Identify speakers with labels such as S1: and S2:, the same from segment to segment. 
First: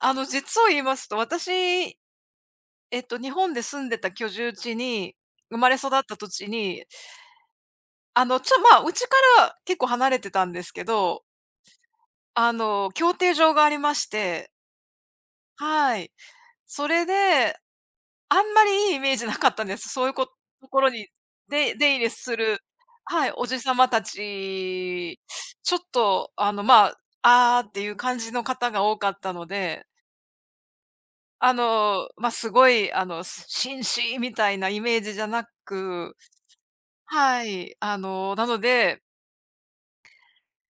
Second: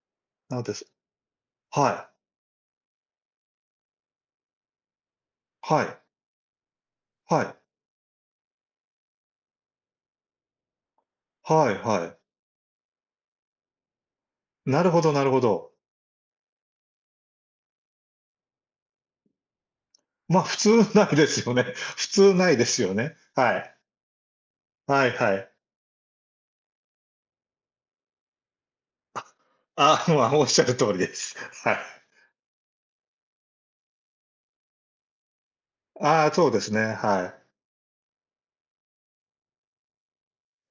S1: あの
S2: なの
S1: 実を
S2: で
S1: 言い
S2: す
S1: ますと、私、
S2: はい。
S1: えっと日本で住んでた居住地に生まれ
S2: は
S1: 育
S2: い。
S1: った土地に
S2: はい。
S1: あのちょ、まあ、うちから結構離れてたんですけど
S2: はいはい。
S1: あの競艇場がありまして。
S2: なるほどなるほど。
S1: はい。それで、あんまりいいイメージなかったんです。そういうこ
S2: ま、普通
S1: ところ
S2: な
S1: に、
S2: いですよね。
S1: で出入
S2: 普
S1: り
S2: 通
S1: す
S2: ない
S1: る
S2: ですよね、
S1: はい、お
S2: は
S1: じさ
S2: い。
S1: また
S2: はい
S1: ち、
S2: はい。
S1: ちょっとあのまあ「ああ」っていう感じの方が多かっ
S2: あ、
S1: たので。
S2: ああ、ま、仰る通りです。
S1: あ
S2: はい。
S1: の、ま、すごいあのす紳士みたいなイメージじゃなく。
S2: ああ、そうですね、はい。
S1: はい、あの、なので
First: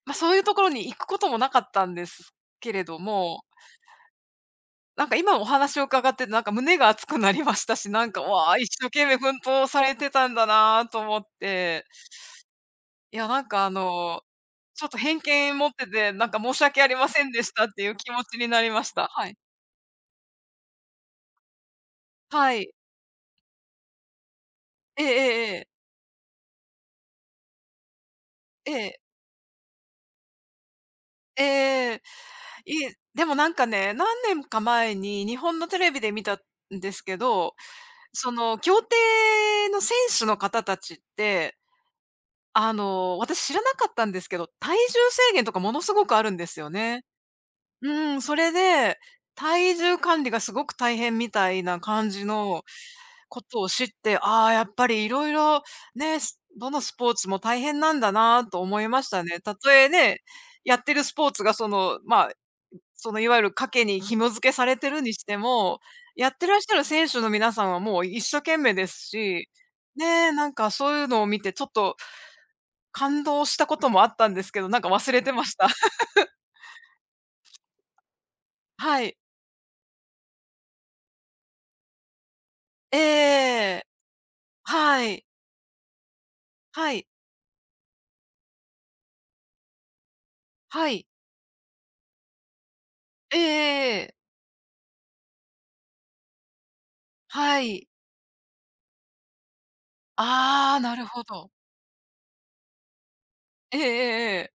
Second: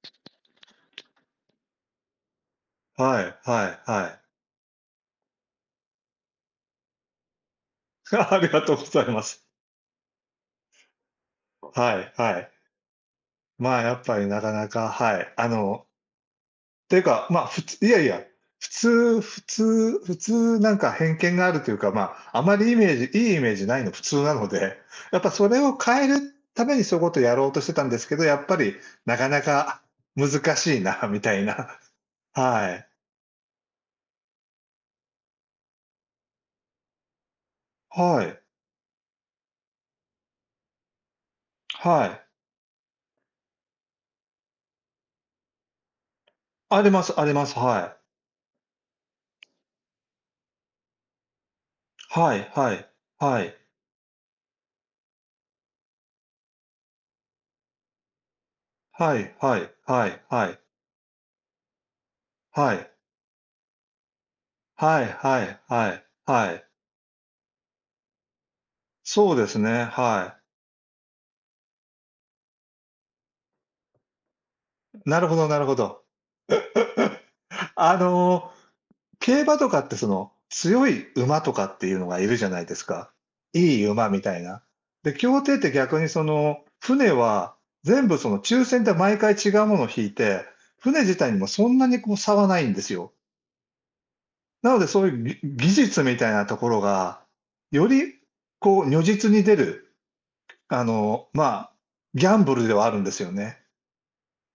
S1: ま、そういうところに行くこともなかったんですけれど
S2: はい
S1: も
S2: はいはい。
S1: なんか今お話を伺って、なんか胸が熱くなりましたし、な んか
S2: あり
S1: 「わあ、
S2: が
S1: 一
S2: とうご
S1: 生
S2: ざ
S1: 懸
S2: い
S1: 命、
S2: ま
S1: 奮
S2: す。
S1: 闘されてたんだな」と思って。
S2: はいはい。
S1: いや、なんかあ
S2: まあ、やっぱ
S1: の、
S2: り中
S1: ちょ
S2: 々
S1: っと
S2: は
S1: 偏
S2: い。あ
S1: 見持っ
S2: の
S1: てて、なんか申し訳あり
S2: てゆ
S1: ませ
S2: か、
S1: ん
S2: ま
S1: で
S2: あ
S1: し
S2: ふ
S1: たっ
S2: つ
S1: てい
S2: い
S1: う
S2: やい
S1: 気
S2: や、
S1: 持ちにな
S2: 普
S1: りました。
S2: 通
S1: はい。
S2: 普通普通なんか偏見があるというかまあ、あ
S1: は
S2: まり
S1: い。
S2: イメージ良いイメージないの普通なので、
S1: ええ
S2: やっぱそ
S1: えええ
S2: れ
S1: え。
S2: を変えるためにそういうことやろうとしてたんですけど、やっぱ
S1: え
S2: り
S1: え。
S2: 中々難しいなみたいな。
S1: ええ、
S2: はい。
S1: いでもなんかね、何年か前に日本のテレビで見たんですけど、
S2: は
S1: そ
S2: い。
S1: の競艇の選手の方達って、
S2: はい。
S1: あの私知らなかったんですけど、体重制限とかものすごくあるんですよ
S2: ありま
S1: ね。
S2: すあります、
S1: う
S2: はい。
S1: ん、それで、体重管理がすごく大変みたいな感じ
S2: はい
S1: の
S2: はい、
S1: こ
S2: はい。
S1: とを知って、ああやっぱり色々ね、どのスポーツも大変なんだなと思いまし
S2: は
S1: た
S2: い
S1: ね。
S2: はい
S1: 例え
S2: は
S1: ね、
S2: いはい。
S1: やってるスポーツがそのまあ
S2: はい。
S1: その、いわゆる賭けに紐づけされてる
S2: はい
S1: にして
S2: はい
S1: も、
S2: はい
S1: やって
S2: は
S1: らっ
S2: い。
S1: しゃる選手の皆さんはもう一生懸命です
S2: そうで
S1: し。
S2: すね、
S1: ね、
S2: はい。
S1: なんかそういうのを見てちょっと、感動したこともあったんですけど、なんか忘
S2: な
S1: れ
S2: る
S1: て
S2: ほ
S1: ま
S2: ど
S1: し
S2: なる
S1: た。
S2: ほど。あの
S1: はい。
S2: 競馬とかってその、強い馬とかっていうのがいるじゃないですか。い
S1: え
S2: い
S1: え。
S2: 馬みたいな。
S1: は
S2: で、
S1: い。
S2: 競艇って逆にその
S1: はい。
S2: 船は全部その抽選で毎回違うもの引いて、
S1: は
S2: 船
S1: い。
S2: 自体にもそんなにこう差はないんですよ。
S1: ええええ。
S2: なのでそういうぎ技術みたいなところが、
S1: は
S2: よ
S1: い。
S2: り、こう、如実に出る。
S1: ああ、
S2: あ
S1: なるほ
S2: のま
S1: ど。
S2: あ、ギャンブルではあるんですよね。
S1: ええええええ。